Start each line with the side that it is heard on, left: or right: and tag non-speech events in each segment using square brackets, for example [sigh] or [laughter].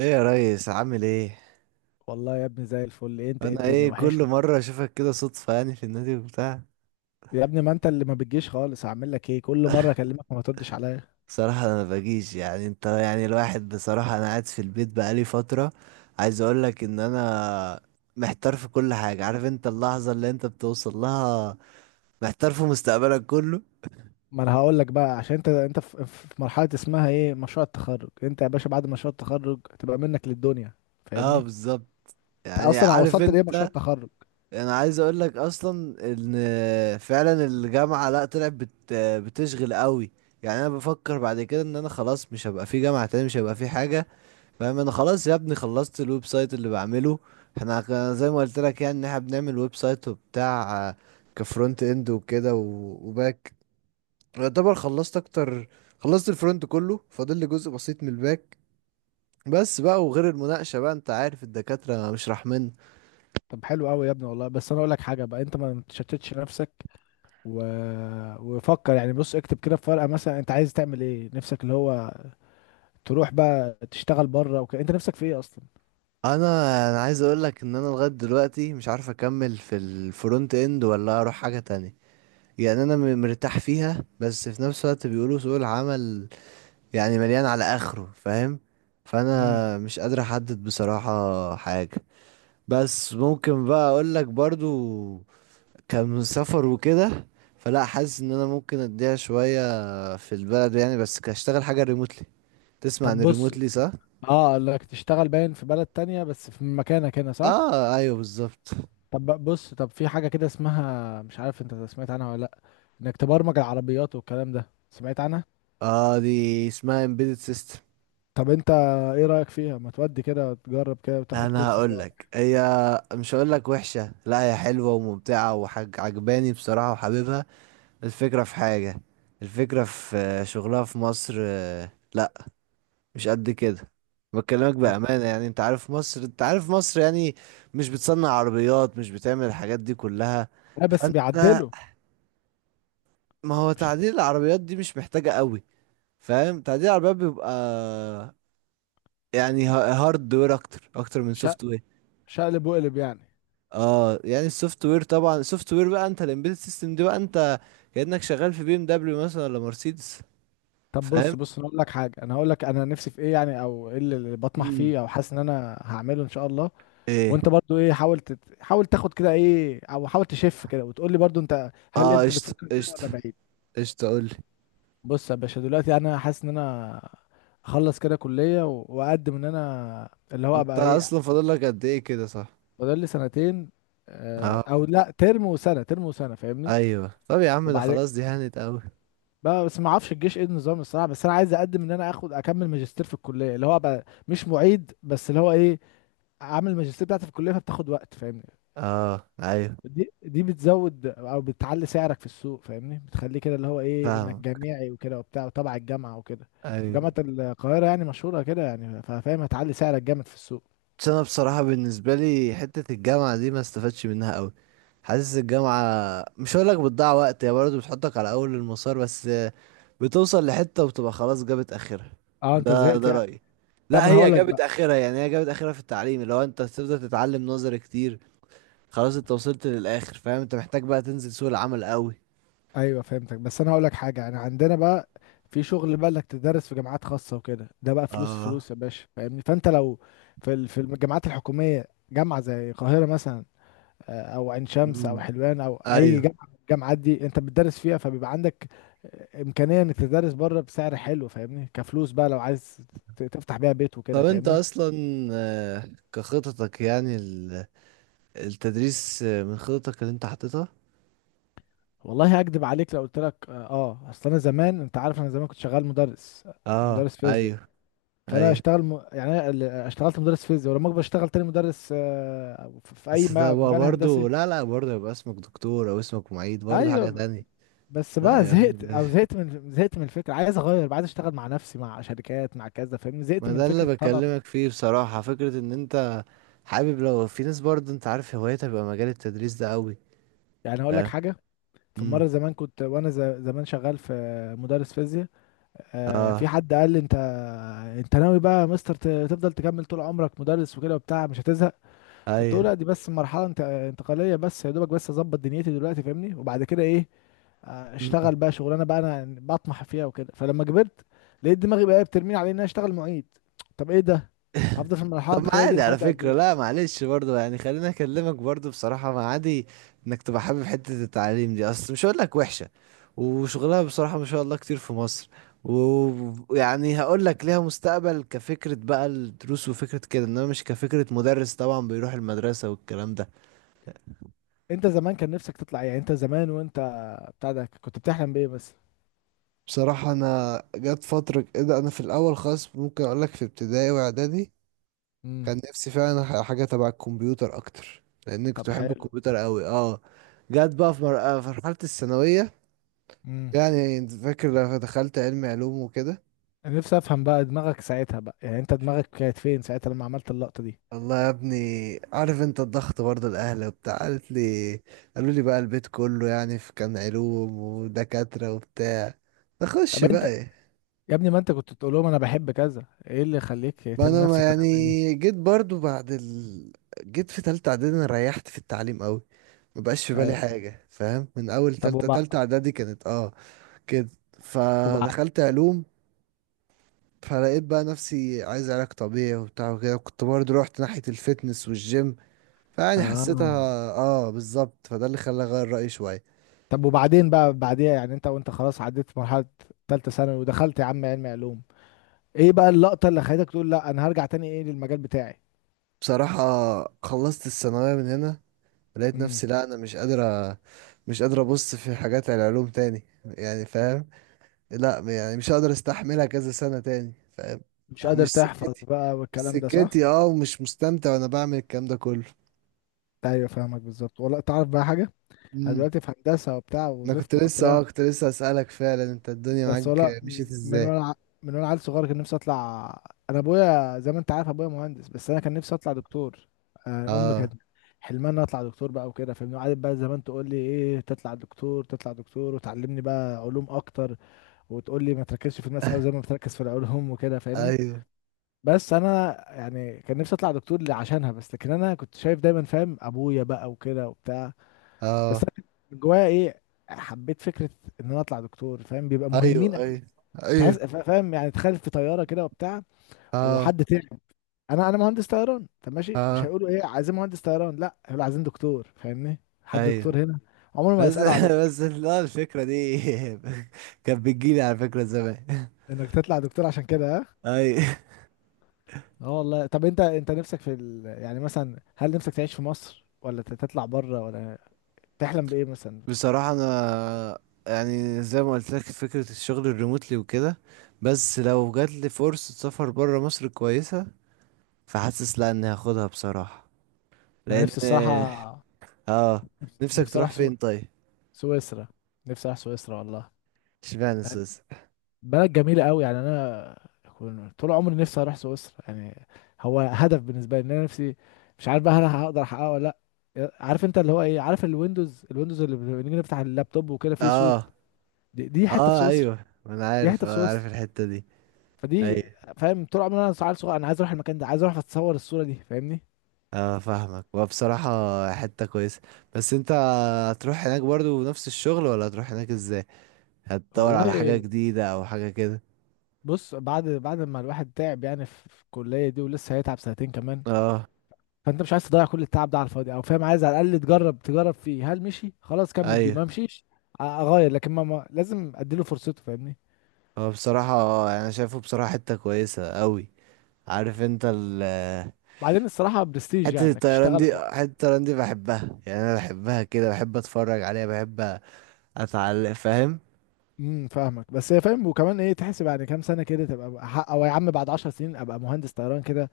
right: ايه يا ريس، عامل ايه؟
left: والله يا ابني، زي الفل. ايه انت؟ ايه،
right: انا،
left: الدنيا
right: ايه، كل
left: وحشني.
right: مره اشوفك كده صدفه، يعني في النادي وبتاع.
left: يا ابني، ما انت اللي ما بتجيش خالص، هعمل لك ايه؟ كل مره اكلمك وما تردش عليا.
right: بصراحه انا ما باجيش، يعني انت، يعني الواحد، بصراحه انا قاعد في البيت بقالي فتره. عايز اقول لك ان انا محتار في كل حاجه، عارف انت اللحظه اللي انت بتوصل لها، محتار في مستقبلك كله.
left: ما انا هقول لك بقى، عشان انت في مرحله اسمها ايه، مشروع التخرج. انت يا باشا بعد مشروع التخرج تبقى منك للدنيا،
right: اه،
left: فاهمني؟
right: بالظبط.
left: انت
right: يعني
left: اصلا
right: عارف
left: وصلت لايه، مشروع
right: انت،
left: التخرج؟
right: انا عايز اقول لك اصلا ان فعلا الجامعة، لا طلعت بتشغل قوي. يعني انا بفكر بعد كده ان انا خلاص مش هبقى في جامعة تاني، مش هبقى في حاجة، فاهم. انا خلاص يا ابني، خلصت الويب سايت اللي بعمله. احنا زي ما قلت لك، يعني ان احنا بنعمل ويب سايت وبتاع، كفرونت اند وكده وباك. يعتبر خلصت اكتر، خلصت الفرونت كله، فاضل لي جزء بسيط من الباك. بس بقى، وغير المناقشة بقى، انت عارف الدكاترة مش رحمن.
left: طب حلو قوي يا ابني والله، بس انا اقول لك حاجه بقى: انت ما تشتتش نفسك و... وفكر. يعني بص، اكتب كده في ورقه مثلا انت عايز تعمل ايه، نفسك اللي هو تروح بقى تشتغل بره وكده. انت نفسك في ايه اصلا؟
right: انا انا عايز اقول لك ان انا لغاية دلوقتي مش عارف اكمل في الفرونت اند ولا اروح حاجة تانية. يعني انا مرتاح فيها، بس في نفس الوقت بيقولوا سوق العمل يعني مليان على اخره، فاهم.
left: امم
right: فانا مش قادر احدد بصراحة حاجة. بس ممكن بقى اقول لك برضو، كان سفر وكده، فلا، حاسس ان انا ممكن اديها شوية في البلد يعني، بس كاشتغل حاجة ريموتلي. تسمع عن
left: طب بص،
right: الريموتلي، صح؟
left: اه قال لك تشتغل باين في بلد تانية بس في مكانك هنا، صح؟
right: اه، ايوه، بالظبط.
left: طب بص، طب في حاجة كده اسمها، مش عارف انت سمعت عنها ولا لأ، انك تبرمج العربيات والكلام ده، سمعت عنها؟
right: اه، دي اسمها embedded system.
left: طب انت ايه رأيك فيها؟ ما تودي كده وتجرب كده وتاخد
right: انا
left: كورس فيها
right: هقول
left: ولا
right: لك، هي مش هقول لك وحشة، لا هي حلوة وممتعة وحاجة عجباني بصراحة وحاببها. الفكرة في حاجة، الفكرة في، شغلها في مصر، لا، مش قد كده. بكلمك
left: حاجة؟
right: بأمانة، يعني انت عارف مصر، انت عارف مصر، يعني مش بتصنع عربيات، مش بتعمل الحاجات دي كلها.
left: لا بس
right: فانت،
left: بيعدلوا.
right: ما هو
left: مش
right: تعديل العربيات دي مش محتاجة قوي، فاهم. تعديل العربيات بيبقى يعني هارد وير اكتر، اكتر من
left: شق-
right: سوفت وير.
left: شقلب وقلب يعني.
right: اه، يعني السوفت وير، طبعا السوفت وير بقى، انت الامبيدد سيستم دي بقى انت كأنك شغال في بي ام دبليو مثلا ولا مرسيدس.
left: طب بص
right: فاهم.
left: بص انا اقول لك حاجة، انا هقول لك انا نفسي في ايه، يعني او ايه اللي بطمح
right: مم.
left: فيه، او حاسس ان انا هعمله ان شاء الله.
right: ايه.
left: وانت برضو ايه، حاول تاخد كده ايه، او حاول تشف كده وتقول لي برضو انت، هل
right: اه،
left: انت
right: قشطة،
left: بتفكر كده
right: قشطة.
left: ولا بعيد؟
right: قشطة، قولي.
left: بص يا باشا، دلوقتي انا حاسس ان انا اخلص كده كلية واقدم ان انا اللي هو
right: انت
left: ابقى ايه.
right: اصلا فاضل لك قد ايه كده، صح؟
left: فاضل لي سنتين،
right: اه،
left: او لا، ترم وسنة، ترم وسنة، فاهمني؟
right: ايوه. طب يا عم، ده
left: وبعدين
right: خلاص، دي هانت قوي.
left: بقى، بس ما اعرفش الجيش ايه النظام الصراحة، بس انا عايز اقدم ان انا اخد اكمل ماجستير في الكلية، اللي هو ابقى مش معيد بس، اللي هو ايه، عامل الماجستير بتاعتي في الكلية، فبتاخد وقت فاهمني.
right: اه، ايوه،
left: دي بتزود او بتعلي سعرك في السوق، فاهمني؟ بتخليه كده اللي هو ايه، انك
right: فاهم،
left: جامعي وكده وبتاع وتبع الجامعه وكده.
right: ايوه.
left: وجامعه القاهره يعني مشهوره كده، يعني فاهم هتعلي سعرك جامد في السوق.
right: بس انا بصراحة بالنسبة لي حتة الجامعة دي ما استفدتش منها قوي. حاسس الجامعة، مش هقول لك بتضيع وقت، هي برضه بتحطك على اول المسار بس، بتوصل لحتة وبتبقى خلاص جابت اخرها.
left: اه، انت
right: ده
left: زهقت
right: ده
left: يعني.
right: رأيي.
left: لا، ما
right: لا،
left: انا
right: هي
left: هقول لك
right: جابت
left: بقى.
right: اخرها يعني، هي جابت اخرها في التعليم لو انت تفضل تتعلم نظري كتير. خلاص انت وصلت للاخر، فاهم. انت محتاج بقى تنزل سوق العمل قوي.
left: ايوه فهمتك، بس انا هقول لك حاجه، يعني عندنا بقى في شغل بقى انك تدرس في جامعات خاصه وكده، ده بقى فلوس
right: اه.
left: فلوس يا باشا فاهمني. فانت لو في الجامعات الحكوميه، جامعه زي القاهره مثلا، او عين شمس
right: امم
left: او حلوان او اي
right: ايوه.
left: جامعه من الجامعات دي، انت بتدرس فيها فبيبقى عندك امكانيه انك تدرس بره بسعر حلو، فاهمني؟ كفلوس بقى، لو عايز تفتح بيها بيت وكده،
right: طب انت
left: فاهمني؟
right: اصلا، كخططك، يعني التدريس من خططك اللي انت حاططها؟
left: والله هكدب عليك لو قلت لك اه، اصل انا زمان، انت عارف انا زمان كنت شغال مدرس.
right: اه،
left: مدرس فيزياء.
right: ايوه،
left: فانا
right: ايوه.
left: اشتغل يعني أنا اشتغلت مدرس فيزياء، ولما اكبر اشتغل تاني مدرس، في
right: بس ده
left: في
right: بقى
left: مجال هندسي.
right: برضه، لا لا، برضه يبقى اسمك دكتور او اسمك معيد، برضه حاجة
left: ايوه.
right: تانية.
left: بس
right: لا
left: بقى
right: يا
left: زهقت
right: عم،
left: او زهقت من زهقت من الفكره، عايز اغير بقى، عايز اشتغل مع نفسي، مع شركات، مع كذا، فاهمني؟ زهقت
right: ما
left: من
right: ده
left: فكره
right: اللي
left: الطلب.
right: بكلمك فيه بصراحة. فكرة ان انت حابب، لو في ناس برضه انت عارف هوايتها بيبقى مجال التدريس ده قوي.
left: يعني هقول لك
right: فاهم.
left: حاجه، في
right: امم.
left: مره زمان كنت وانا زمان شغال في، مدرس فيزياء، في
right: اه.
left: حد قال لي: انت ناوي بقى يا مستر تفضل تكمل طول عمرك مدرس وكده وبتاع، مش هتزهق؟ فقلت له
right: ايوه.
left: لا، دي بس مرحله انت انتقاليه، بس يا دوبك بس اظبط دنيتي دلوقتي فاهمني، وبعد كده ايه،
right: امم. [laughs]
left: اشتغل بقى شغلانه بقى انا يعني بطمح فيها وكده. فلما كبرت لقيت دماغي بقى بترميني على ان انا اشتغل معيد. طب ايه ده، هفضل في المرحله
right: طب، ما
left: الانتقاليه دي
right: عادي على
left: لحد قد
right: فكرة،
left: ايه؟
right: لا معلش، برضو يعني خليني اكلمك برضو بصراحة. ما عادي انك تبقى حابب حتة التعليم دي، اصل مش هقول لك وحشة. وشغلها بصراحة ما شاء الله كتير في مصر. ويعني هقول لك ليها مستقبل كفكرة بقى الدروس وفكرة كده، انما مش كفكرة مدرس طبعا بيروح المدرسة والكلام ده.
left: انت زمان كان نفسك تطلع ايه؟ يعني انت زمان وانت بتاع ده كنت بتحلم بايه بس؟
right: بصراحة انا جت فترة كده، انا في الاول خالص، ممكن اقول لك في ابتدائي واعدادي
left: امم.
right: كان نفسي فعلا حاجة تبع الكمبيوتر أكتر، لأن كنت
left: طب
right: بحب
left: حلو.
right: الكمبيوتر أوي. اه. جت بقى في في مرحلة الثانوية،
left: امم.
right: يعني أنت فاكر لما دخلت علوم وكده.
left: انا نفسي افهم بقى دماغك ساعتها بقى، يعني انت دماغك كانت فين ساعتها لما عملت اللقطه دي؟
right: الله يا ابني، عارف انت الضغط برضه، الأهل وبتاع قالت لي قالوا لي بقى البيت كله، يعني في كان علوم ودكاترة وبتاع، نخش
left: طب
right: بقى
left: انت،
right: ايه.
left: يا ابني ما انت كنت تقول لهم انا بحب كذا، ايه اللي يخليك
right: بقى
left: ترمي
right: انا، ما
left: نفسك كده؟
right: يعني، جيت برضه بعد جيت في تالتة إعدادي، أنا ريحت في التعليم أوي. مبقاش في بالي
left: ايوه.
right: حاجة، فاهم. من أول
left: طب
right: تالتة
left: وبعد
right: تالتة إعدادي، كانت، اه، كده.
left: وبعد
right: فدخلت علوم. فلقيت بقى نفسي عايز علاج طبيعي وبتاع وكده، كنت برضه رحت ناحية الفتنس والجيم. فيعني حسيتها.
left: اه.
right: اه، بالظبط، فده اللي خلاني اغير رأيي شوية.
left: طب وبعدين بقى بعديها، يعني انت وانت خلاص عديت مرحلة تالتة ثانوي ودخلت يا عم علم علوم، ايه بقى اللقطة اللي خلتك تقول لا انا هرجع تاني ايه للمجال بتاعي؟
right: بصراحة خلصت الثانوية من هنا، لقيت
left: امم.
right: نفسي، لا انا مش قادرة، مش قادر ابص في حاجات العلوم تاني، يعني فاهم. لا، يعني مش هقدر استحملها كذا سنة تاني، فاهم.
left: مش قادر
right: مش
left: تحفظ
right: سكتي،
left: بقى
right: مش
left: والكلام ده، صح؟
right: سكتي، اه، ومش مستمتع وانا بعمل الكلام ده كله.
left: ايوه، فاهمك بالظبط. والله تعرف بقى حاجة، انا دلوقتي في هندسة وبتاع،
right: انا كنت
left: وزفت
right: لسه،
left: وقطران،
right: اسالك فعلا، انت الدنيا
left: بس
right: معاك
left: ولا،
right: مشيت
left: من
right: ازاي؟
left: وانا ع- من وانا عيل صغير كان نفسي اطلع. انا ابويا، زي ما انت عارف، ابويا مهندس، بس انا كان نفسي اطلع دكتور. آه، امي
right: اه
left: كانت حلمها ان أنا اطلع دكتور بقى وكده، فاهمني؟ قعدت بقى زمان تقول لي ايه، تطلع دكتور تطلع دكتور، وتعلمني بقى علوم اكتر، وتقول لي ما تركزش في الماس قوي زي
right: [laughs]
left: ما بتركز في العلوم وكده، فاهمني؟
right: ايوه.
left: بس انا يعني كان نفسي اطلع دكتور عشانها بس، لكن انا كنت شايف دايما، فاهم، ابويا بقى وكده وبتاع. بس
right: اه،
left: انا كنت من جوايا ايه، حبيت فكرة ان انا اطلع دكتور، فاهم بيبقى
right: ايوه،
left: مهمين.
right: ايوه،
left: تحس،
right: ايوه.
left: فاهم؟ يعني تخيل في طياره كده وبتاع،
right: اه،
left: وحد تعب. انا مهندس طيران، طب ماشي، مش
right: اه،
left: هيقولوا ايه، عايزين مهندس طيران؟ لا، هيقولوا عايزين دكتور، فاهمني؟ حد دكتور
right: ايوه،
left: هنا. عمرهم ما
right: بس [laughs]
left: يسالوا عليك
right: بس، لا، الفكره دي [laughs] كانت بتجيلي على فكره زمان. [laughs]
left: انك تطلع دكتور عشان كده، ها.
right: اي.
left: اه والله. طب انت نفسك في يعني مثلا هل نفسك تعيش في مصر، ولا تطلع بره، ولا تحلم بايه مثلا؟
right: بصراحه انا، يعني زي ما قلت لك فكره الشغل الريموتلي وكده، بس لو جات لي فرصه سفر بره مصر كويسه، فحاسس لا، اني هاخدها بصراحه،
left: انا
right: لان.
left: نفسي الصراحه،
right: اه. نفسك
left: نفسي
right: تروح
left: اروح
right: فين، طيب؟
left: سويسرا. نفسي اروح سويسرا والله.
right: اشمعنى سوسة؟
left: بلد جميلة قوي يعني، انا طول عمري نفسي اروح سويسرا يعني. هو هدف بالنسبة لي، ان انا نفسي، مش عارف بقى هل هقدر احققه ولا لا. عارف انت اللي هو ايه، عارف الويندوز اللي بنيجي نفتح اللابتوب وكده فيه صورة،
right: اه،
left: دي حتة في
right: اه،
left: سويسرا.
right: ايوه، انا
left: دي
right: عارف
left: حتة في
right: اه
left: سويسرا.
right: عارف الحتة دي،
left: فدي،
right: ايوه.
left: فاهم، طول عمري انا عيل صغير انا عايز اروح المكان ده، عايز اروح اتصور الصورة دي، فاهمني.
right: اه، فاهمك، وبصراحة حتة كويسة. بس انت هتروح هناك برضو نفس الشغل، ولا هتروح هناك ازاي؟ هتدور على
left: والله
right: حاجة جديدة او حاجة كده؟
left: بص، بعد ما الواحد تعب يعني في الكلية دي، ولسه هيتعب سنتين كمان،
right: اه،
left: فانت مش عايز تضيع كل التعب ده على الفاضي، او فاهم، عايز على الاقل تجرب فيه، هل مشي خلاص كمل بيه،
right: ايوه.
left: ما مشيش اغير، لكن ما لازم اديله فرصته، فاهمني؟
right: هو بصراحة، انا شايفه بصراحة حتة كويسة قوي. عارف انت
left: بعدين الصراحه برستيج،
right: حتة
left: يعني انك
right: الطيران
left: تشتغل
right: دي، حتة الطيران دي بحبها، يعني انا بحبها كده، بحب اتفرج عليها، بحب اتعلق، فاهم.
left: امم. فاهمك. بس هي، فاهم، وكمان ايه، تحسب يعني كام سنه كده تبقى حق، او يا عم بعد 10 سنين ابقى مهندس طيران كده،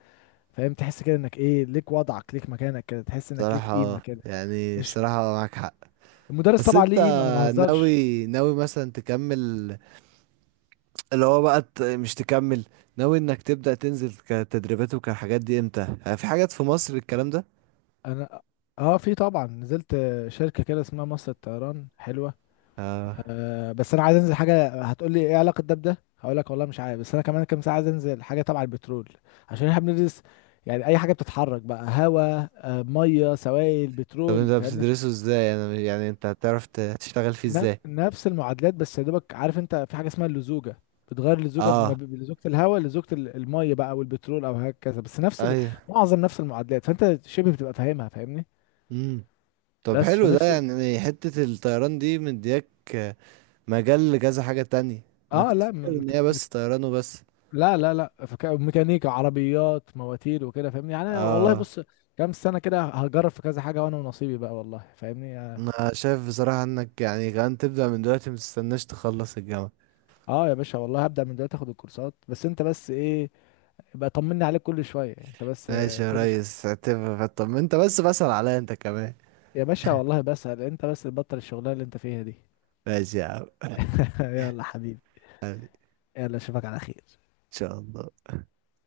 left: فاهم؟ تحس كده انك ايه، ليك وضعك، ليك مكانك كده، تحس انك ليك
right: بصراحة،
left: قيمه
right: اه،
left: كده.
right: يعني
left: مش
right: بصراحة معاك حق.
left: المدرس
right: بس
left: طبعا
right: انت
left: ليه قيمه، ما بهزرش.
right: ناوي، ناوي مثلا تكمل، اللي هو بقى مش تكمل. ناوي انك تبدأ تنزل كتدريبات وكحاجات دي امتى، في حاجات في مصر الكلام ده؟
left: انا اه في طبعا، نزلت شركه كده اسمها مصر الطيران، حلوه.
right: اه.
left: أه، بس انا عايز انزل حاجه، هتقول لي ايه علاقه ده بده، هقول لك والله مش عارف، بس انا كمان كام ساعه عايز انزل حاجه تبع البترول، عشان احنا بندرس، يعني اي حاجه بتتحرك بقى، هواء، ميه، سوائل،
right: طب
left: بترول،
right: انت
left: فاهمني؟
right: بتدرسه ازاي؟ انا يعني انت هتعرف تشتغل فيه ازاي؟
left: نفس المعادلات، بس يا دوبك، عارف انت في حاجه اسمها اللزوجه، بتغير اللزوجه
right: اه،
left: بلزوجه الهواء، لزوجه الميه بقى، او البترول، او هكذا، بس نفس
right: ايوه.
left: معظم نفس المعادلات، فانت شبه بتبقى فاهمها، فاهمني؟
right: امم. طب
left: بس
right: حلو، ده
left: فنفسي.
right: يعني حتة الطيران دي مدياك، اه، مجال لكذا حاجة تانية. انا
left: اه،
right: كنت
left: لا
right: فاكر ان هي بس طيران وبس.
left: لا لا لا. ميكانيكا عربيات، مواتير، وكده، فاهمني؟ يعني انا والله
right: اه.
left: بص، كام سنه كده هجرب في كذا حاجه، وانا ونصيبي بقى والله، فاهمني. اه.
right: انا شايف بصراحة انك يعني كمان تبدأ من دلوقتي، متستناش تخلص الجامعة.
left: آه يا باشا والله، هبدا من دلوقتي اخد الكورسات، بس انت بس ايه، بقى طمني عليك كل شويه، انت بس
right: ماشي يا
left: كل شويه.
right: ريس، اعتبر. طب ما انت بس بسأل عليا انت كمان.
left: يا باشا والله بسأل، انت بس تبطل الشغلانه اللي انت فيها دي.
right: ماشي يا عم. [laughs] حبيبي،
left: [laughs] يلا حبيبي.
right: ان
left: يلا اشوفك على خير.
right: شاء الله.